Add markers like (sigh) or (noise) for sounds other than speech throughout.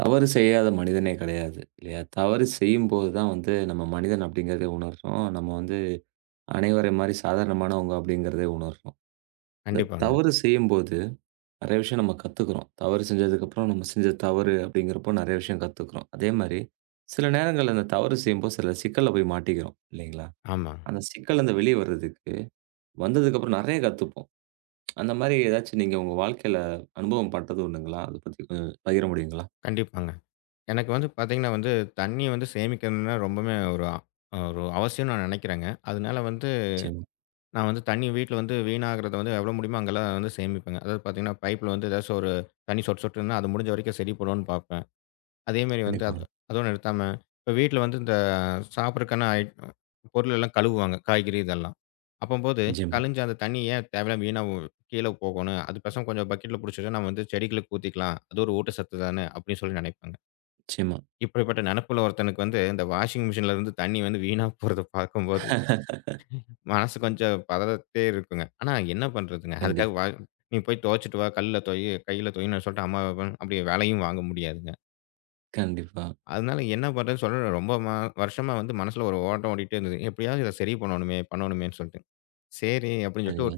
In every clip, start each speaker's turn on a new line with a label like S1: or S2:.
S1: தவறு செய்யாத மனிதனே கிடையாது. இல்லையா? தவறு செய்யும்போது தான் வந்து நம்ம மனிதன் அப்படிங்கிறதே உணர்றோம். நம்ம வந்து அனைவரை மாரி சாதாரணமானவங்க அப்படிங்கிறதே உணர்றோம். இந்த
S2: கண்டிப்பாங்க.
S1: தவறு செய்யும்போது நெறைய விஷயம் நம்ம கத்துக்கிறோம். தவறு செஞ்சதுக்கப்புறம் நம்ம செஞ்ச தவறு அப்படிங்கிறப்போ நெறைய விஷயம் கத்துக்கிறோம். அதே மாரி சில நேரங்கள்ல அந்த தவறு செய்யும்போது சில சிக்கல்ல போய் மாட்டிக்கிறோம். இல்லைங்களா?
S2: ஆமா.
S1: அந்த சிக்கல்லருந்து வெளிய வர்றதுக்கு வந்ததுக்கப்புறம் நெறைய கத்துப்போம். அந்த மாரி ஏதாச்சும் நீங்க உங்க வாழ்க்கையில அனுபவம் பட்டது உண்டுங்களா? அத பத்தி கொஞ்சம் பகிர முடியுங்களா?
S2: கண்டிப்பாங்க. எனக்கு வந்து பார்த்தீங்கன்னா வந்து, தண்ணீ வந்து சேமிக்கணும்னா ரொம்பவுமே ஒரு அவசியம்னு நான் நெனைக்கிறேங்க. அதனால வந்து
S1: நிச்சயமா.
S2: நான் வந்து தண்ணீ வீட்ல வந்து வீணாகுறத வந்து எவ்வளோ முடியுமோ அங்கெல்லாம் வந்து சேமிப்பேங்க. அதாவது பார்த்தீங்கன்னா, பைப்ல வந்து ஏதாச்சும் ஒரு தண்ணீ சொட்டு சொட்டுன்னா, அது முடிஞ்ச வரைக்கும் சரி பண்ணுவோன்னு பார்ப்பேன். அதேமாரி வந்து அது
S1: கண்டிப்பாங்க.
S2: அதோட நிறுத்தாம, இப்ப வீட்ல வந்து இந்த சாப்பிடுறதுக்கான பொருள் எல்லாம் கழுவுவாங்க. காய்கறி இதெல்லாம். அப்பம்போது
S1: நிச்சயமா,
S2: கழிஞ்ச அந்த தண்ணி ஏன் தேவையில்லாம வீணா கீழ போகணும். அது பேசாம கொஞ்சம் பக்கெட்ல புடிச்சு நம்ம வந்து செடிகளுக்கு ஊத்திக்கலாம். அது ஒரு ஊட்டச்சத்து தானே! அப்படின்னு சொல்லி நெனைப்பாங்க.
S1: நிச்சயமா.
S2: இப்படிப்பட்ட நெனப்புல ஒருத்தனுக்கு வந்து இந்த வாஷிங் மிஷின்ல இருந்து தண்ணி வந்து வீணா போறத பார்க்கும்போது,
S1: (laughs)
S2: மனசு கொஞ்சம் பதறிட்டே இருக்குங்க. ஆனா என்ன பண்றதுங்க?
S1: கண்டிப்
S2: அதுக்காக வா "நீ போய் துவைச்சுட்டு வா, கல்லுல தொய், கையில தொய்ன்னு" சொல்லிட்டு அம்மா அப்படி வேலையும் வாங்க முடியாதுங்க.
S1: கண்டிப்பா.
S2: அதனால என்ன பண்றதுன்னு சொல்ல ரொம்ப வருஷமா வந்து மனசுல ஒரு ஓட்டம் ஓடிட்டே இருந்தது. எப்படியாவது இத சரி பண்ணணுமே, பண்ணணுமேன்னு சொல்லிட்டு. சரி அப்படின்னு சொல்லிட்டு
S1: சரிங்க,
S2: ஒரு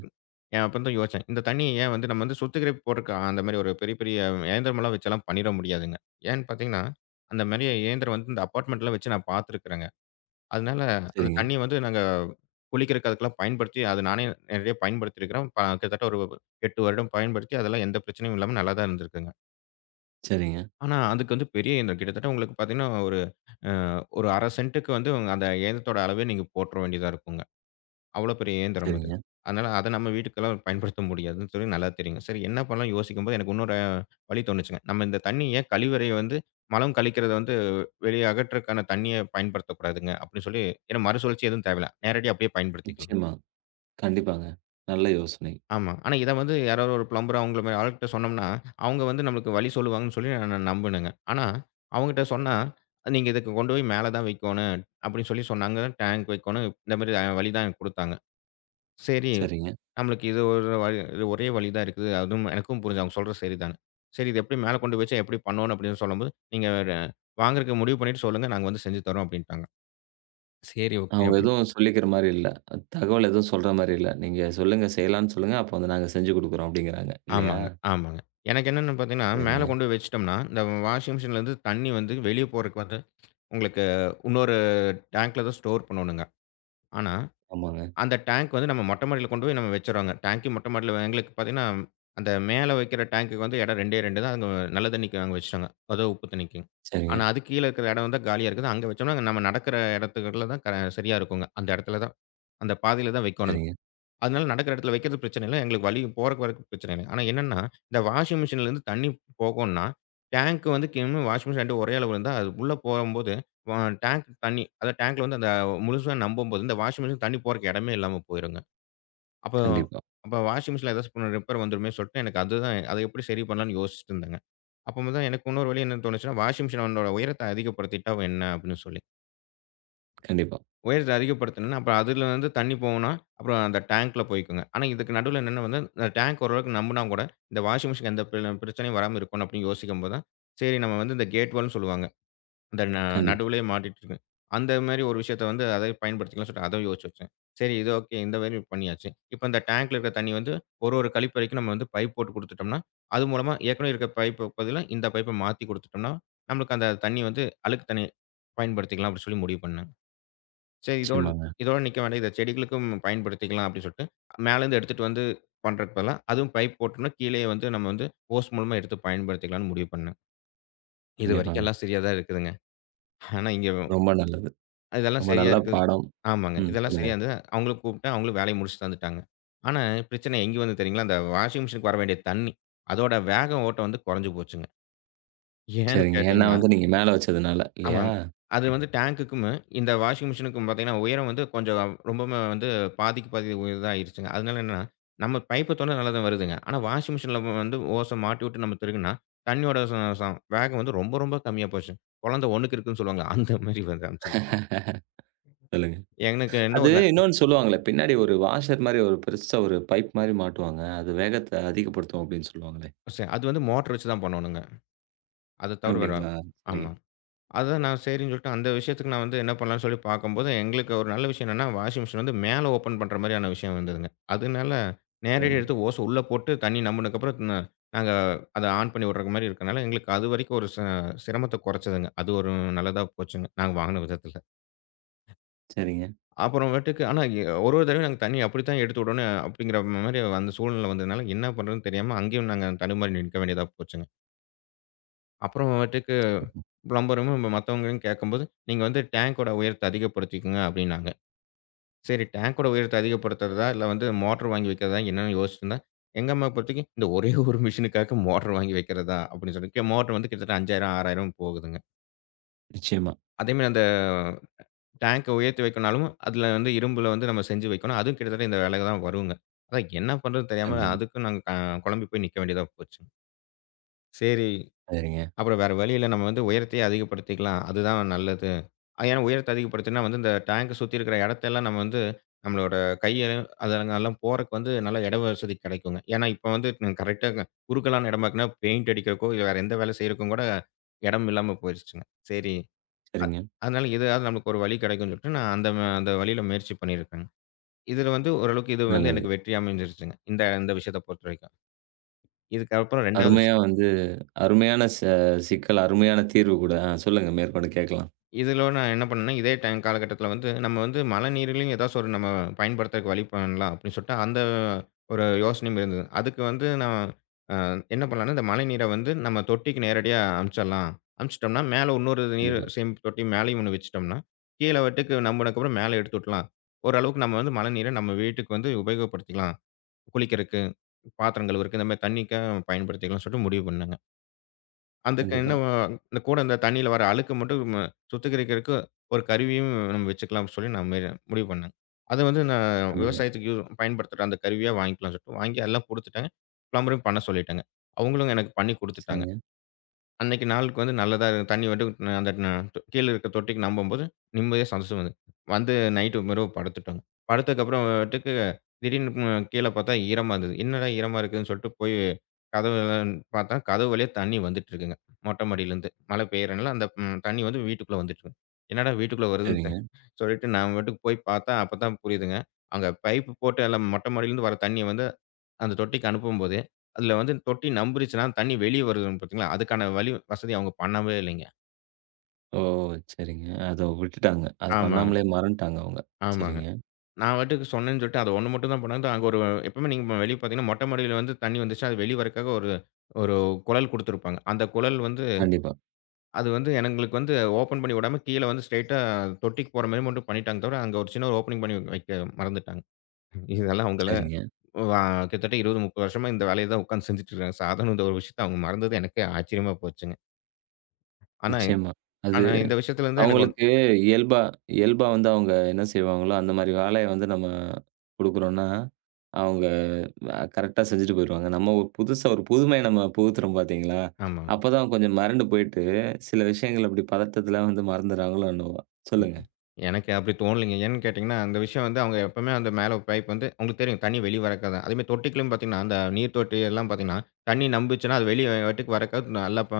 S2: என் அப்ப தான் யோசிச்சேன். இந்த தண்ணிய ஏன் வந்து நம்ம வந்து சுத்திகரிப்பு போட்டுருக்க அந்த மாரி ஒரு பெரிய பெரிய இயந்திரமெல்லாம் வச்செல்லாம் பண்ணிற முடியாதுங்க. ஏன்னு பார்த்தீங்கன்னா, அந்த மாரி இயந்திரம் வந்து இந்த அபார்ட்மெண்ட்லாம் வச்சு நான் பார்த்துருக்கிறேங்க. அதனால அந்த
S1: சரிங்க,
S2: தண்ணிய வந்து நாங்க குளிக்கிறக்கு அதுக்கெல்லாம் பயன்படுத்தி அது நானே நிறைய பயன்படுத்தியிருக்கிறேன். கிட்டத்தட்ட ஒரு 8 வருடம் பயன்படுத்தி அதெல்லாம் எந்த பிரச்சனையும் இல்லாம நல்லா தான் இருந்திருக்குங்க.
S1: சரிங்க,
S2: ஆனா அதுக்கு வந்து பெரிய இயந்திரம் கிட்டத்தட்ட உங்களுக்கு பார்த்தீங்கன்னா அ ஒரு 1/2 சென்ட்டுக்கு வந்து உங்க அந்த ஏந்தத்தோட அளவே நீங்க போட்டுற வேண்டியதா இருக்குங்க. அவ்வளோ பெரிய இயந்திரம் அது.
S1: சரிங்க.
S2: அதனால அத நம்ம வீட்டுக்கெல்லாம் பயன்படுத்த முடியாதுன்னு சொல்லி நல்லா தெரியுங்க. சரி என்ன பண்ணலாம்னு யோசிக்கும்போது எனக்கு இன்னொரு வழி தோணுச்சுங்க. நம்ம இந்த தண்ணீய கழிவறைய வந்து மலம் கழிக்கிறத வந்து வெளிய அகற்றக்கான தண்ணீய பயன்படுத்தக்கூடாதுங்க அப்படின்னு சொல்லி ஏன்னா மறுசுழற்சி எதுவும் தேவையில்ல. நேரடியா அப்படியே பயன்படுத்திக்கலாம்.
S1: நிச்சயமா. கண்டிப்பாங்க. நல்ல யோசனை.
S2: ஆமா. ஆனா இத வந்து யாராவது ஒரு பிளம்பர் அவங்கள மாரி ஆள்கிட்ட சொன்னோம்னா, அவங்க வந்து நம்மளுக்கு வழி சொல்லுவாங்கன்னு சொல்லி நான் நம்புனேங்க. ஆனா அவங்ககிட்ட சொன்னா, "நீங்க இதுக்கு கொண்டு போய் மேல தான் வைக்கோணும்" அப்படின்னு சொல்லி சொன்னாங்க. டேங்க் வைக்கோணும். இந்த மாரி வழி தான் எனக்கு குடுத்தாங்க. சரி,
S1: சரிங்க.
S2: நம்மளுக்கு இது ஒரே வழி தான் இருக்குது. அதுவும் எனக்கும் புரிஞ்சு அவங்க சொல்றது சரிதான்னு. சரி இது எப்படி மேல கொண்டு போய் வச்சா எப்படி பண்ணணும் அப்படின்னு சொல்லும்போது, "நீங்க வாங்குறதுக்கு முடிவு பண்ணிட்டு சொல்லுங்க. நாங்க வந்து செஞ்சு தரோம்" அப்படின்ட்டாங்க. சரி, ஓகே.
S1: அவங்க
S2: சரி
S1: எதுவும் சொல்லிக்கிற மாரி இல்ல. தகவல் எதுவும் சொல்ற மாரி இல்ல. நீங்க சொல்லுங்க, செய்யலான்னு சொல்லுங்க. அப்ப வந்து நாங்க செஞ்சு குடுக்குறோம் அப்படிங்கிறாங்க. இல்லையா?
S2: ஆமாங்க, ஆமாங்க. எனக்கு என்னன்னு பார்த்தீங்கன்னா, மேல
S1: சரிங்க.
S2: கொண்டு போய் வச்சுட்டோம்னா, இந்த வாஷிங் மிஷின்லேருந்து தண்ணி வந்து வெளிய போறதுக்கு வந்து உங்களுக்கு இன்னொரு டேங்க்ல தான் ஸ்டோர் பண்ணணுங்க. ஆனா,
S1: ஆமாங்க.
S2: அந்த டேங்க் வந்து நம்ம மொட்டை மாடியில கொண்டு போய் நம்ம வச்சுடுறோங்க. டேங்க்கும் மொட்டை மாடியில எங்களுக்கு பார்த்தீங்கன்னா, அந்த மேல வைக்கிற டேங்க்குக்கு வந்து இடம் 2டே 2 தான். அங்க நல்ல தண்ணிக்கு நாங்க வச்சுட்டோங்க. அதுவும் உப்பு தண்ணிக்கு.
S1: சரிங்க,
S2: ஆனா, அதுக்கு கீழ இருக்கிற இடம் வந்து காலியா இருக்குது. அங்க வச்சோம்னா, நம்ம நடக்கிற இடத்துக்குள்ள தான் சரியா இருக்குங்க. அந்த பாதையில தான் வைக்கணும்.
S1: சரிங்க.
S2: அதனால நடக்குற இடத்துல வைக்கிறது பிரச்சனை இல்ல. எங்களுக்கு வழி போறக்கு வரக்கு பிரச்சனை இல்ல. ஆனா என்னன்னா, இந்த வாஷிங் மிஷின்லேருந்து தண்ணி போகும்ன்னா, டேங்க் வந்து வாஷிங் மிஷின் 2 ஒரே அளவு இருந்தா, அது உள்ள போகும்போது வ டேங்க் தண்ணி அதாவது டேங்க்ல வந்து அந்த முழுசா நம்பும்போது, இந்த வாஷிங் மிஷின் தண்ணி போறக்கு இடமே இல்லாம போயிருங்க. அப்ப
S1: கண்டிப்பா,
S2: அப்ப வாஷிங் மிஷின்ல ஏதாச்சும் ரிப்பேர் வந்துருமே சொல்லிட்டு எனக்கு அதுதான் அது எப்படி சரி பண்ணலான்னு யோசிச்சுட்டு இருந்தேங்க. அப்போதான் எனக்கு இன்னொரு வழி என்ன தோணுச்சுன்னா, வாஷிங் மிஷினோட உயரத்த அதிகப்படுத்திட்டா என்ன அப்படின்னு சொல்லி.
S1: கண்டிப்பா,
S2: உயரத்த அதிகப்படுத்தணும்னா, அப்புறம் அதுல வந்து தண்ணி போகும்னா, அப்புறம் அந்த டேங்க்ல போய்க்குங்க. ஆனா, இதுக்கு நடுவுல என்னன்னா வந்து, இந்த டேங்க் ஓரளவுக்கு நம்புனா கூட, இந்த வாஷிங் மிஷின் எந்த பிரச்சனையும் வராம இருக்கணும் அப்படின்னு யோசிக்கும் போது தான், சரி நம்ம வந்து இந்த கேட் வால்ன்னு சொல்லுவாங்க. இந்த
S1: கண்டிப்பா.
S2: நடுவுலயே மாட்டிட்டு இருக்கும். அந்த மாரி ஒரு விஷயத்த வந்து அதை பயன்படுத்திக்கலாம்னு சொல்லிட்டு அதை யோசிச்சு வச்சேன். சரி இது ஓகே. இந்த மாரி பண்ணியாச்சு. இப்ப இந்த டேங்க்ல இருக்கிற தண்ணி வந்து ஒரு ஒரு கழிப்பறைக்கும் நம்ம வந்து பைப் போட்டு குடுத்துட்டோம்னா, அது மூலமா ஏற்கனவே இருக்கிற பைப் பதிலா இந்த பைப்ப மாத்தி குடுத்துட்டோம்னா, நம்மளுக்கு அந்த தண்ணி வந்து அழுக்கு தண்ணி பயன்படுத்திக்கலாம் அப்படின்னு சொல்லி முடிவு பண்ணேன். சரி. இதோட
S1: நிச்சயமாங்க.
S2: இதோட நிக்க வேண்டாம். இத செடிகளுக்கும் பயன்படுத்திக்கலாம் அப்படின்னு சொல்லிட்டு, மேலேருந்து எடுத்துட்டு வந்து பண்றதுக்கு பதிலா, அதுவும் பைப் போட்டோம்னா, கீழயே வந்து நம்ம வந்து ஹோஸ் மூலமா எடுத்து பயன்படுத்திக்கலாம்ன்னு முடிவு பண்ணேன். இதுவரைக்கும்
S1: கண்டிப்பாங்க.
S2: எல்லாம் சரியா தான் இருக்குதுங்க. ஆனா, இங்க
S1: ரொம்ப நல்லது.
S2: இதெல்லாம்
S1: ரொம்ப
S2: சரியா
S1: நல்ல
S2: இருக்குது.
S1: பாடம்.
S2: ஆமாங்க.
S1: ம்.
S2: இதெல்லாம்
S1: சொல்லுங்க.
S2: சரியா இருந்தது. அவங்களும் கூப்பிட்டேன். அவங்களும் வேலைய முடிச்சு தந்துட்டாங்க. ஆனா, பிரச்சனை எங்க வந்தது தெரியுங்களா? அந்த வாஷிங் மிஷினுக்கு வர வேண்டிய தண்ணி, அதோட வேக ஓட்டம் வந்து குறைஞ்சு போச்சுங்க. ஏன்னு
S1: சரிங்க. ஏன்னா
S2: கேட்டீங்கன்னா
S1: வந்து நீங்க மேல வச்சதுனால. இல்லையா?
S2: ஆமாம். அது வந்து டேங்க்குக்கும், இந்த வாஷிங் மிஷினுக்கும் பார்த்தீங்கன்னா, உயரம் வந்து கொஞ்சம் ரொம்பவுமே வந்து பாதிக்கு பாதி உயரம் தான் ஆயிருச்சுங்க. அதனால என்னன்னா, நம்ம பைப்ப தொறந்தா நல்லா தான் வருதுங்க. ஆனா, வாஷிங் மிஷின்ல வந்து ஓச மாட்டி விட்டு நம்ம திருகுனா, தண்ணியோட ச ச வேகம் வந்து ரொம்ப ரொம்ப கம்மியா போச்சு. குழந்தை ஒண்ணுக்கு இருக்குன்னு சொல்லுவாங்க. அந்த மாரி வந்து அனுப்பிச்சிருச்சு.
S1: சொல்லுங்க.
S2: எனக்கு என்ன
S1: அது
S2: ஒரு ந
S1: இன்னொன்னு சொல்லுவாங்கல்ல, பின்னாடி ஒரு வாஷர் மாரி ஒரு பெருசா ஒரு பைப் மாரி மாட்டுவாங்க. அது வேகத்த அதிகப்படுத்தும் அப்படின்னு சொல்லுவாங்களே!
S2: சரி, அது வந்து மோட்டர் வச்சு தான் பண்ணணுங்க. அத தவிர வேற
S1: அப்படிங்களா? சரிங்க,
S2: ஆமா. அதான் நான் சரின்னு சொல்லிட்டு அந்த விஷயத்துக்கு நான் வந்து என்ன பண்ணலான்னு சொல்லி பார்க்கும்போது, எங்களுக்கு ஒரு நல்ல விஷயம் என்னன்னா, வாஷிங் மிஷின் வந்து மேல ஓப்பன் பண்ற மாரியான விஷயம் வந்ததுங்க. அதனால நேரடியா
S1: சரிங்க,
S2: எடுத்து ஓச உள்ள போட்டு தண்ணி நம்புனதுக்கப்புறம் நாங்க அத ஆன் பண்ணி விடுற மாரி இருக்கனால, எங்களுக்கு அதுவரைக்கும் ஒரு சிரமத்த குறைச்சதுங்க. அது ஒரு நல்லதா போச்சுங்க. நாங்க வாங்குன விதத்துல.
S1: சரிங்க.
S2: அப்புறமேட்டுக்கு ஆனா எ ஒரு ஒரு தடவையும் நாங்க தண்ணி அப்படித்தான் எடுத்து விடணும் அப்படிங்கிற மாரி அந்த சூழ்நிலை வந்ததுனால, என்ன பண்றதுன்னு தெரியாம அங்கேயும் நாங்க தடுமாறி நிற்க வேண்டியதா போச்சுங்க. அப்புறமேட்டுக்கு பிளம்பரும் நம்ம மத்தவங்களையும் கேட்கும்போது, "நீங்க வந்து டேங்கோட உயரத்த அதிகப்படுத்திக்கங்க" அப்படின்னாங்க. சரி டேங்கோட உயரத்த அதிகப்படுத்துறதா, இல்ல வந்து மோட்டார் வாங்கி வைக்கிறதா என்னன்னு யோசிச்சிருந்தேன். எங்க அம்மா பொறுத்தவரைக்கும், "இந்த ஒரே (laughs) ஒரு மிஷினுக்காக மோட்டார் வாங்கி வைக்கிறதா?" அப்படின்னு சொல்லி மோட்டார் வந்து கிட்டத்தட்ட 5,000, 6,000 போகுதுங்க.
S1: நிச்சயமா,
S2: அதேமாரி அந்த டேங்க உயர்த்தி வைக்கணும்னாலும், அதுல வந்து இரும்புல வந்து நம்ம செஞ்சு வைக்கணும். அதுவும் கிட்டத்தட்ட இந்த விலை தான் வருங்க. அதான் என்ன பண்றதுன்னு தெரியாம
S1: கண்டிப்பா.
S2: அதுக்கும் நாங்க குழம்பி போய் நிக்க வேண்டியதா போச்சு. சரி
S1: சரிங்க,
S2: அப்புறம் வேற வழி இல்ல. நம்ம வந்து உயரத்தையே அதிகப்படுத்திக்கலாம். அதுதான் நல்லது. ஏன்னா உயரத்த அதிகப்படுத்தினா வந்து இந்த டேங்க்க சுத்தி இருக்கிற இடத்தெல்லாம் நம்ம வந்து நம்மளோட கைய அதெல்லாம் போறக்கு வந்து நல்ல இட வசதி கிடைக்குங்க. ஏன்னா இப்ப வந்து கரெக்ட்டா குறுகலான இடமாக்குனா பெயிண்ட் அடிக்கிறக்கோ, இல்ல வேற எந்த வேலை செய்றக்கும் கூட இடம் இல்லாம போயிருச்சுங்க. சரி,
S1: சரிங்க.
S2: அதனால எதாவது நமக்கு ஒரு வழி கிடைக்கும்னு சொல்லிட்டு நான் அந்த வழியில முயற்சி பண்ணியிருக்கேங்க. இதுல வந்து ஓரளவுக்கு இது வந்து
S1: நல்லது.
S2: எனக்கு வெற்றி அமைஞ்சிருச்சுங்க. இந்த இந்த விஷயத்த பொறுத்தவரைக்கும். இதுக்கப்புறம் 2வது
S1: அருமையா
S2: விஷயம்
S1: வந்து அருமையான சிக்கல், அருமையான தீர்வு கூட. ஆ சொல்லுங்க மேற்கொண்டு கேட்கலாம்.
S2: இதில நான் என்ன பண்ணேன்னா, இதே டைம் காலகட்டத்தில வந்து, நம்ம வந்து மழைநீரிலயும் ஏதாச்சும் ஒரு நம்ம பயன்படுத்துறதுக்கு வழி பண்ணலாம் அப்படின்னு சொல்லிட்டு, அந்த ஒரு யோசனையும் இருந்தது. அதுக்கு வந்து நான் அ என்ன பண்ணலான்னா, இந்த மழைநீரை வந்து நம்ம தொட்டிக்கு நேரடியா அனுப்பிச்சிடலாம். அனுப்பிச்சிட்டோம்னா, மேல இன்னொரு நீர்
S1: கண்டிப்பா,
S2: சேமிப்பு தொட்டி மேலேயும் ஒண்ணு வச்சுட்டோம்னா, கீழ வட்டுக்கு நம்பினதுக்கப்புறம் மேல எடுத்து விட்டுலாம். ஓரளவுக்கு நம்ம வந்து மழைநீரை நம்ம வீட்டுக்கு வந்து உபயோகப்படுத்திக்கலாம். குளிக்கிறக்கு, பாத்திரம் கழுவுறக்கு, இந்த மாரி தண்ணிக்கா பயன்படுத்திக்கலாம்னு சொல்லிட்டு முடிவு பண்ணேங்க. அதுக்கு
S1: கண்டிப்பா,
S2: என்ன இந்த கூட இந்த தண்ணீல வர அழுக்கு மட்டும் சுத்திகரிக்கிறதுக்கு ஒரு கருவியும் நம்ம வச்சுக்கலாம்னு சொல்லி நான் மேல முடிவு பண்ணேன். அது வந்து நான்
S1: கண்டிப்பா.
S2: விவசாயத்துக்கு பயன்படுத்துற அந்த கருவியா வாங்கிக்கலாம்னு சொல்லிட்டு வாங்கி எல்லாம் குடுத்துட்டேங்க. பிளம்பரையும் பண்ண சொல்லிட்டேங்க. அவங்களும் எனக்கு பண்ணி குடுத்துட்டாங்க.
S1: சரிங்க,
S2: அன்னைக்கு நாளுக்கு வந்து நல்லதா தண்ணி வந்து ந- அந்த ந கீழ இருக்க தொட்டிக்கு நம்பும்போது நிம்மதியா சந்தோஷமா இருந்தது. வந்து நைட்டு இரவு படுத்துட்டோங்க. படுத்ததுக்கு அப்புறமேட்டுக்கு திடீர்னு கீழ பார்த்தா ஈரமா இருந்தது. என்னடா ஈரமா இருக்குதுன்னு சொல்லிட்டு போய் கதவெல்லாம் பார்த்தா, கதவு வழியா தண்ணி வந்துட்டு இருக்குங்க. மொட்ட மாடியிலருந்து. மழை பெய்யறனால அந்த தண்ணி வந்து வீட்டுக்குள்ள வந்துட்டு இருக்கு. என்னடா வீட்டுக்குள்ள வருதுன்னு தெ
S1: சரிங்க.
S2: சொல்லிட்டு நான் பாட்டுக்கு போய் பார்த்தா, அப்பதான் புரியுதுங்க. அங்க பைப்பு போட்டு எல்லாம் மொட்ட மாடியிலருந்து வர தண்ணிய வந்து அந்த தொட்டிக்கு அனுப்பும்போது, அதுல வந்து தொட்டி நம்புருச்சுன்னா தண்ணி வெளிய வருது பார்த்தீங்களா, அதுக்கான வழி வசதி அவங்க பண்ணவே இல்லைங்க.
S1: ஓ! சரிங்க. அத விட்டுட்டாங்க. அது
S2: ஆமாங்க,
S1: பண்ணாமலே மறந்துட்டாங்க அவங்க.
S2: ஆமாங்க.
S1: சரிங்க.
S2: நான் பாட்டுக்கு சொன்னேன்னு சொல்லிட்டு அது ஒண்ணு மட்டும் தான் பண்ணாங்க. அங்க ஒரு எப்பவுமே நீங்க வெளிய பார்த்தீங்கன்னா, மொட்ட மாடியில வந்து தண்ணி வந்துச்சுன்னா, அது வெளிய வரக்காக ஒரு ஒரு குழல் குடுத்திருப்பாங்க. அந்த குழல் வந்து
S1: கண்டிப்பா.
S2: அது வந்து எங்களுக்கு வந்து ஓப்பன் பண்ணி விடாம, கீழ வந்து ஸ்ட்ரெயிட்டா தொட்டிக்கு போற மாரி மட்டும் பண்ணிட்டாங்க தவிர, அங்க ஒரு சின்ன ஒரு ஓப்பனிங் பண்ணி வைக்க மறந்துட்டாங்க. இதெல்லாம் அவங்கள
S1: சரிங்க.
S2: வா கிட்டத்தட்ட 20, 30 வருஷமா இந்த வேலைய தான் உட்கார்ந்து செஞ்சுட்டு இருக்காங்க. சாதாரண இந்த ஒரு விஷயத்த அவங்க மறந்தது எனக்கே ஆச்சரியமா போச்சுங்க. ஆனா
S1: நிச்சயமா. அது
S2: ஆனா இந்த விஷயத்துல இருந்து எனக்கு ஒண்ணு
S1: அவங்களுக்கு இயல்பா இயல்பா வந்து அவங்க என்ன செய்வாங்களோ, அந்த மாரி வேலைய வந்து நம்ம குடுக்குறோம்ன்னா, அவங்க அ கரெக்ட்டா செஞ்சுட்டு போயிருவாங்க. நம்ம ஒரு புதுசா ஒரு புதுமைய நம்ம புகுத்துறோம் பார்த்தீங்களா?
S2: ஆமா.
S1: அப்பதான் கொஞ்சம் மறண்டு போயிட்டு, சில விஷயங்கள் அப்படி பதட்டத்துல வந்து மறந்துடுறாங்களோ என்னவோ? சொல்லுங்க.
S2: எனக்கு அப்படி தோணலைங்க. ஏன்னு கேட்டீங்கன்னா, அந்த விஷயம் வந்து அவங்க எப்பவுமே அந்த மேல பைப் வந்து உங்களுக்கு தெரியும் தண்ணி வெளிய வரக்காதான். அதேமாரி தொட்டிக்குள்ளயும் பார்த்தீங்கன்னா, அந்த நீர் தொட்டி எல்லாம் பார்த்தீங்கன்னா, தண்ணி நம்புச்சுன்னா, அது வெளிய வாட்டுக்கு வரக்கா நல்லா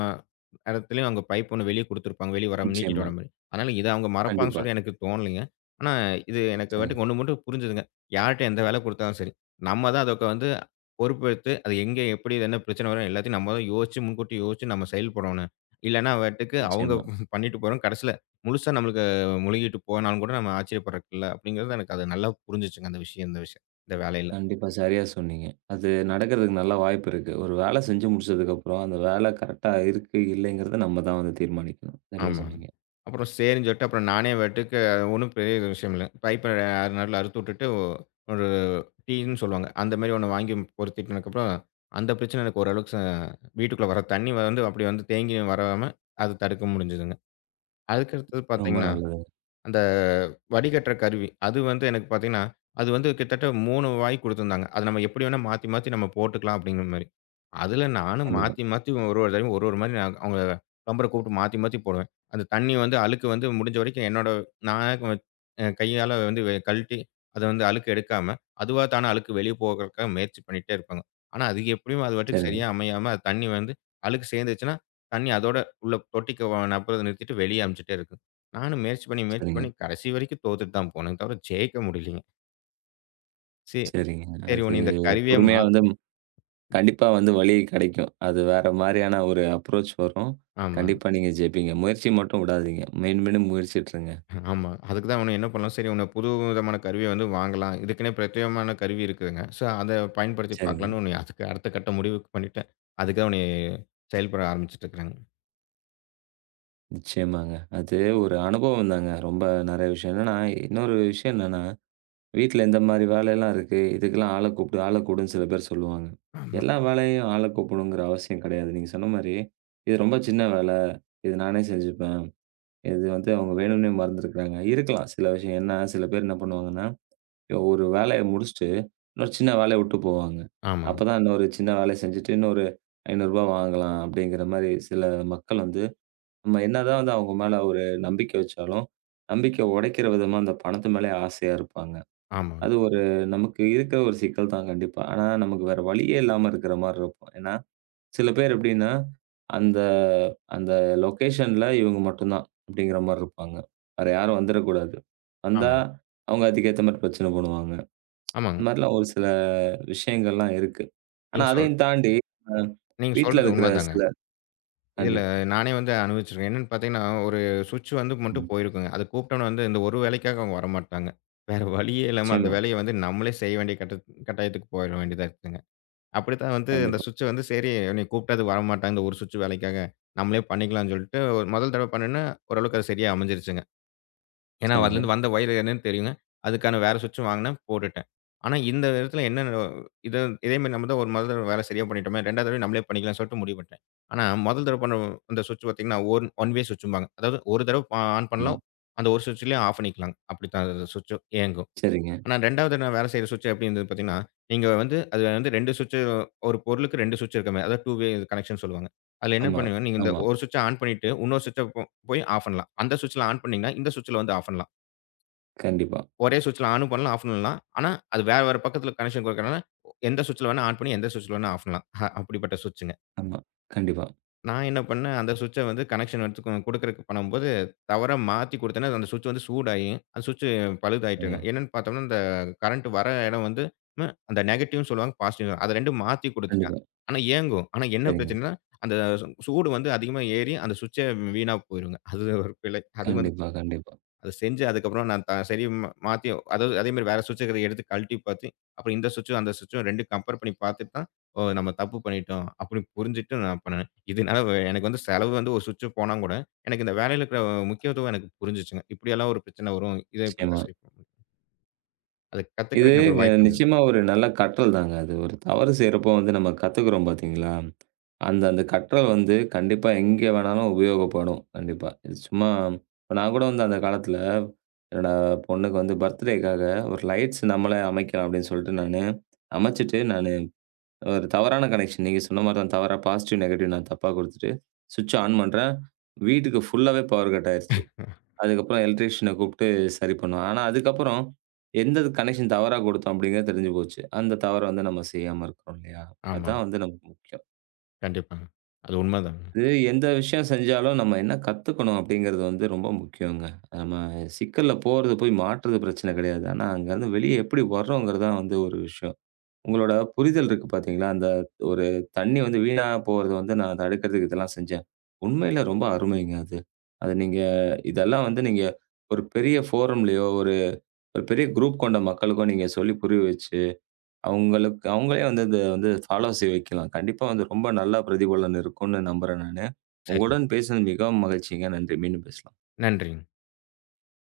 S2: இடத்துலயும் அங்க பைப் ஒண்ணு வெளிய குடுத்துருப்பாங்க. வெளிய வராம நீட்டிட்டு
S1: நிச்சயமா.
S2: வர மாரி. அதனால இத அவங்க மறப்பாங்கன்னு
S1: கண்டிப்பா.
S2: சொல்லி எனக்கு தோணலைங்க. ஆனா, இது எனக்கு
S1: சரி.
S2: பாட்டுக்கு ஒண்ணு மட்டும் புரிஞ்சுதுங்க. யார்ட்ட எந்த வேலை குடுத்தாலும் சரி, நம்ம தான் அதுக்கு வந்து பொறுப்பெடுத்து, அது எங்க, எப்படி, இது என்ன பிரச்சனை வரும் எல்லாத்தையும் நம்ம தான் யோசிச்சு, முன்கூட்டி யோசிச்சு நம்ம செயல்படணும். இல்லன்னா, வாட்டுக்கு அவங்க
S1: நிச்சயமா.
S2: பண்ணிட்டு போறோம். கடைசில முழுசா நம்மளுக்கு முழுகிட்டு போனாலும் கூட நம்ம ஆச்சரியப்படறக்குல்ல அப்படிங்கிறது எனக்கு அது நல்லா புரிஞ்சுச்சுங்க அந்த விஷயம் இந்த வேலையில.
S1: கண்டிப்பா. சரியா சொன்னீங்க. அது நடக்கிறதுக்கு நல்ல வாய்ப்பு இருக்கு. ஒரு வேலை செஞ்சு முடிச்சதுக்கப்புறம், அந்த வேலை கரெக்ட்டா இருக்கு, இல்லைங்கிறத நம்ம தான் வந்து தீர்மானிக்கணும். சரியா
S2: ஆமாங்க.
S1: சொன்னீங்க.
S2: அப்புறம் சரின்னு சொல்லிட்டு நானே பாட்டுக்கு ஒண்ணும் பெரிய விஷயம் இல்ல. பைப்ப 6 நாட்ல அறுத்து விட்டுட்டு ஒரு டீன்னு சொல்லுவாங்க. அந்த மாரி ஒண்ணு வாங்கி பொருத்திட்டனக்கப்புறம் அந்த பிரச்சனை எனக்கு ஓரளவுக்கு வீட்டுக்குள்ள வர தண்ணி வந்து அப்படி வந்து தேங்கி வராம அத தடுக்க முடிஞ்சதுங்க. அதுக்கு அடுத்தது
S1: ரொம்ப
S2: பார்த்தீங்கன்னா
S1: நல்லது.
S2: அந்த வடிகட்டுற கருவி. அது வந்து எனக்கு பார்த்தீங்கன்னா, அது வந்து கிட்டத்தட்ட 3 வாய் குடுத்துருந்தாங்க. அத நம்ம எப்படி வேணா மாத்தி, மாத்தி நம்ம போட்டுக்கலாம் அப்படிங்கிற மாரி. அதுல நானும்
S1: கண்டிப்பா.
S2: மாத்தி, மாத்தி ஒரு ஒரு தடவையும் ஒரு ஒரு மாரி நான் அவங்க ப்ளம்பர கூப்பிட்டு மாத்தி, மாத்தி போடுவேன். அந்த தண்ணி வந்து அழுக்கு வந்து முடிஞ்ச வரைக்கும் என்னோட நானே கையால வந்து கழட்டி அத வந்து அழுக்கு எடுக்காம, அதுவா தானா அழுக்கு வெளிய போகறதுக்காக முயற்சி பண்ணிட்டே இருப்பாங்க. ஆனா அது எப்படியும் அது பாட்டுக்கு
S1: சரிங்க.
S2: சரியா அமையாம, அது தண்ணி வந்து அழுக்கு சேர்ந்துச்சுன்னா, தண்ணி அதோட உள்ள தொட்டிக்கு நப்புறத நிறுத்திட்டு வெளிய அமுச்சுட்டே இருக்கும். நானும் முயற்சி பண்ணி, முயற்சி
S1: சரிங்க.
S2: பண்ணி கடைசி வரைக்கும் தோத்துட்டு தான் போனேன். தவிர ஜெயிக்க முடியலைங்க. சே
S1: சரிங்க.
S2: சரி
S1: அது
S2: உன்னை இந்த கருவிய
S1: பொறுமையா வந்து
S2: மாத்து
S1: கண்டிப்பா வந்து வழி கிடைக்கும். அது வேற மாரியான ஒரு அப்ரோச் வரும்.
S2: ஆமா,
S1: கண்டிப்பா நீங்க ஜெயிப்பீங்க. முயற்சி மட்டும் விடாதீங்க. மீண்டும் மீண்டும் முயற்சிட்டுருங்க.
S2: ஆமா. அதுக்கு தான் உன்ன என்ன பண்ணலாம், சரி உன்ன புது விதமான கருவிய வந்து வாங்கலாம். இதுக்குன்னே பிரத்யேகமான கருவி இருக்குதுங்க. ஸோ அத பயன்படுத்தி
S1: சரிங்க.
S2: பார்க்கலான்னு உன்னை அதுக்கு அடுத்த கட்ட முடிவுக்கு பண்ணிட்டேன். அதுக்கு தான் உன்னைய செயல்பட ஆரம்பிச்சுட்டு இருக்கிறேங்க.
S1: நிச்சயமாங்க. அது ஒரு அனுபவம் தாங்க. ரொம்ப நெறைய விஷயம். என்னன்னா, இன்னொரு விஷயம் என்னன்னா, வீட்ல இந்த மாரி வேலையெல்லாம் இருக்கு. இதுக்கெல்லாம் ஆள கூப்பிடு, ஆள கூப்பிடுன்னு சில பேர் சொல்லுவாங்க. எல்லா வேலையும் ஆள கூப்பிடணுங்கிற அவசியம் கிடையாது. நீங்க சொன்ன மாரி, இது ரொம்ப சின்ன வேல. இது நானே செஞ்சுப்பேன். இது வந்து அவங்க வேணும்னே மறந்துருக்காங்க. இருக்கலாம் சில விஷயம். ஏன்னா, சில பேர் என்ன பண்ணுவாங்கன்னா ஒரு வேலைய முடிச்சுட்டு, இன்னொரு சின்ன வேலைய விட்டு போவாங்க.
S2: ஆமாங்க,
S1: அப்பதான் இன்னொரு சின்ன வேலைய செஞ்சுட்டு, இன்னொரு ரூ. 500 வாங்கலாம் அப்படிங்கிற மாரி சில மக்கள் வந்து, நம்ம என்னதான் வந்து அவங்க மேல ஒரு நம்பிக்கை வச்சாலும், நம்பிக்கை உடைக்கிற விதமா அந்த பணத்து மேலயே ஆசையா இருப்பாங்க.
S2: ஆமாங்க,
S1: அது ஒரு நமக்கு இருக்கிற ஒரு சிக்கல் தான் கண்டிப்பா. ஆனா, நமக்கு வேற வழியே இல்லாம இருக்கிற மாரி இருக்கும். ஏன்னா, சில பேர் எப்படின்னா, அந்த அந்த லொகேஷன்ல இவங்க மட்டும் தான் அப்படிங்கிற மாரி இருப்பாங்க. வேற யாரும் வந்துரக்கூடாது. வந்தா
S2: ஆமாங்க,
S1: அவங்க அதுக்கேத்த மாரி பிரச்சனை பண்ணுவாங்க.
S2: ஆமாங்க.
S1: இந்த மாரிலாம் ஒரு சில விஷயங்கள்லாம் இருக்கு. ஆனா
S2: நீங்க சொல்
S1: அதையும் தாண்டி அ
S2: நீங்க
S1: வீட்ல
S2: சொல்றது
S1: இருக்கிற
S2: உண்மதாங்க.
S1: சில
S2: இதுல
S1: கண்டிப்பா.
S2: நானே வந்து அனுபவிச்சிருக்கேன். என்னன்னு பார்த்தீங்கன்னா, ஒரு சுவிட்ச் வந்து மட்டும்
S1: ம்.
S2: போயிருக்குங்க. அது கூப்பிட்டோன வந்து இந்த ஒரு வேலைக்காக அவங்க வரமாட்டாங்க. வேற வழியே இல்லாம அந்த
S1: நிச்சயமா.
S2: வேலைய வந்து நம்மளே செய்ய வேண்டிய கட்டாயத்துக்கு போயிட வேண்டியதா இருக்குங்க. அப்படித்தான் வந்து அந்த
S1: கண்டிப்பா.
S2: சுவிட்ச வந்து சரி என்னைய கூப்பிட்டா அது வரமாட்டாங்க. இந்த ஒரு சுவிட்ச் வேலைக்காக நம்மளே பண்ணிக்கலாம்னு சொல்லிட்டு, ஒரு முதல் தடவ பண்ணுனேன். ஓரளவுக்கு அது சரியா அமைஞ்சிருச்சுங்க. ஏன்னா,
S1: சரிங்க,
S2: அதுலேருந்து வந்த ஒயர் என்னன்னு தெரியுங்க. அதுக்கான வேற சுவிட்சும் வாங்குனேன், போட்டுட்டேன். ஆனா, இந்த இடத்துல என்ன ந இது இதே மாரி நம்ம தான் ஒரு முதல் தடவ வேலை சரியா பண்ணிட்டோமே, 2வது தடவையும் நம்மளே பண்ணிக்கலாம்னு சொல்லிட்டு முடிவு பண்ணிட்டேன். ஆனா, முதல் தடவ பண்ண அந்த சுவிட்ச் பார்த்தீங்கன்னா, ஒன் ஒன் வே சுவிட்சும்பாங்க. அதாவது ஒரு தடவ ஆன்
S1: சரிங்க,
S2: பண்ணலாம். அந்த ஒரு சுவிட்ச்லயே ஆஃப் பண்ணிக்கலாங்க. அப்படித்தான் அது சுவிட்ச் இயங்கும்.
S1: சரிங்க.
S2: ஆனா, 2வது நான் வேலை செய்ற சுவிட்ச் எப்படி இருந்தது பார்த்தீங்கன்னா, நீங்க வந்து அது வந்து 2 சுவிட்ச் ஒரு பொருளுக்கு 2 சுவிட்ச் இருக்க மாரி. அதாவது 2 வே கனெக்ஷன் சொல்லுவாங்க. அதில என்ன
S1: ஆமா,
S2: பண்ணுவீங்கன்னா, நீங்க இந்த
S1: ஆமா.
S2: ஒரு சுவிட்ச ஆன் பண்ணிட்டு, இன்னொரு சுவிட்ச போ போய் ஆஃப் பண்ணலாம். அந்த சுவிட்ச்ல ஆன் பண்ணீங்கன்னா, இந்த சுவிட்ச்ல வந்து ஆஃப் பண்ணலாம்.
S1: கண்டிப்பா.
S2: ஒரே சுவிட்ச்ல ஆனும் பண்ணலாம், ஆஃப் பண்ணலாம். ஆனா, அது வேற வேற பக்கத்துல கனெக்ஷன் குடுக்கறனால, எந்த சுவிட்ச்ல வேணா ஆன் பண்ணி, எந்த சுவிட்ச்ல வேணா ஆஃப் பண்ணலாம். அப்படிப்பட்ட சுவிட்சுங்க.
S1: ஆமா. கண்டிப்பா.
S2: நான் என்ன பண்ணேன், அந்த சுவிட்ச வந்து கனெக்ஷன் எடுத்து குடுக்கறக்கு பண்ணும்போது, தவறா மாத்தி குடுத்தேன்னா, அந்த சுவிட்ச் வந்து சூடாகி, அந்த சுவிட்ச் பழுதாயிட்டுங்க.
S1: ஐயா!
S2: என்னன்னு பார்த்தோம்னா, இந்த கரண்ட் வர இடம் வந்து அந்த நெகட்டிவ்னு சொல்லுவாங்க, பாசிட்டிவ் அத 2ம் மாத்தி குடுத்துட்டேன்.
S1: கண்டிப்பா.
S2: ஆனா இயங்கும். ஆனா என்ன
S1: சரிங்க.
S2: பிரச்சனைன்னா, அந்த சூடு வந்து அதிகமா ஏறி, அந்த சுவிட்சே வீணா போயிருங்க. அது ஒரு பிழை. அது வந்து
S1: கண்டிப்பா, கண்டிப்பா.
S2: அத செஞ்சு அதுக்கப்புறம் நான் த சரி ம மாத்தி அதாவது அதே மாரி வேற சுவிட்ச் இருக்கிறத எடுத்து கழட்டி பார்த்து, அப்புறம் இந்த சுவிட்சும், அந்த சுவிட்சும் 2 கம்பேர் பண்ணி பார்த்துட்டு தான், ஓ! நம்ம தப்பு பண்ணிட்டோம். அப்படின்னு புரிஞ்சுட்டு நான் பண்ணுனேன். எனக்கு வந்து செலவு வந்து ஒரு சுவிட்ச் போனா கூட, எனக்கு இந்த வேலையில இருக்கிற முக்கியத்துவம் எனக்கு புரிஞ்சுச்சுங்க. இப்படியெல்லாம் ஒரு பிரச்சனை வரும். இத
S1: நிச்சயமா.
S2: இப்படித்தான் சரி பண்ணணும். அத
S1: இது
S2: கத்துக்கிறதுக்கு எனக்கு ஒரு
S1: அ
S2: வாய்ப்பு வந்தது.
S1: நிச்சயமா ஒரு நல்ல கற்றல் தாங்க. அது ஒரு தவறு செய்றப்போ வந்து நம்ம கத்துக்கிறோம் பார்த்தீங்களா? அந்த அந்த கற்றல் வந்து கண்டிப்பா எங்க வேணாலும் உபயோகப்படும். கண்டிப்பா. இது சும்மா இப்ப நான் கூட வந்து அந்த காலத்தில என்னோட பொண்ணுக்கு வந்து பர்த்டேக்காக ஒரு லைட்ஸ் நம்மளே அமைக்கலாம் அப்படின்னு சொல்லிட்டு நானு அமைச்சுட்டு, நானு ஒரு தவறான கனெக்ஷன் நீங்க சொன்ன மாரி தான் தவறா பாசிட்டிவ், நெகட்டிவ் நான் தப்பா குடுத்துட்டு, ஸ்விட்ச் ஆன் பண்றேன். வீட்டுக்கு ஃபுல்லாவே பவர் கட் ஆயிருச்சு. அதுக்கப்புறம் எலக்ட்ரீஷியன கூப்ட்டு சரி பண்ணோம். ஆனா அதுக்கப்புறம் எந்த கனெக்ஷன் தவறா குடுத்தோம் அப்டிங்கிறது தெரிஞ்சு போச்சு. அந்த தவற வந்து நம்ம செய்யாம இருக்கிறோம் இல்லையா?
S2: ஆமா.
S1: அதான் வந்து நமக்கு முக்கியம்.
S2: கண்டிப்பாங்க. அது உண்மதாங்க.
S1: இது எந்த விஷயம் செஞ்சாலும் நம்ம என்ன கத்துக்கணும் அப்டிங்கிறது வந்து ரொம்ப முக்கியங்க. நம்ம சிக்கல்ல போறது போய் மாட்றது பிரச்சன கெடையாது. ஆனா அங்கருந்து வெளிய எப்டி வர்றோங்கிறது தான் வந்து ஒரு விஷயம். உங்களோட புரிதல் இருக்கு பாத்தீங்களா? அந்த ஒரு தண்ணி வந்து வீணா போறத வந்து நான் தடுக்கிறதுக்கு இதெல்லாம் செஞ்சேன். உண்மையில ரொம்ப அருமைங்க அது. அது நீங்க இதெல்லாம் வந்து நீங்க ஒரு பெரிய ஃபோரம்லயோ ஒரு ஒரு பெரிய குரூப் கொண்ட மக்களுக்கும் நீங்க சொல்லி புரிய வச்சு, அவங்களுக்கு அவங்களே வந்து இத வந்து ஃபாலோ செய்ய வைக்கலாம். கண்டிப்பா வந்து ரொம்ப நல்ல பிரதிபலன் இருக்கும்னு நம்புறேன் நானு.
S2: சரி.
S1: உங்களுடன் பேசினது மிகவும் மகிழ்ச்சிங்க. நன்றி. மீண்டும் பேசலாம்.
S2: நன்றிங்க.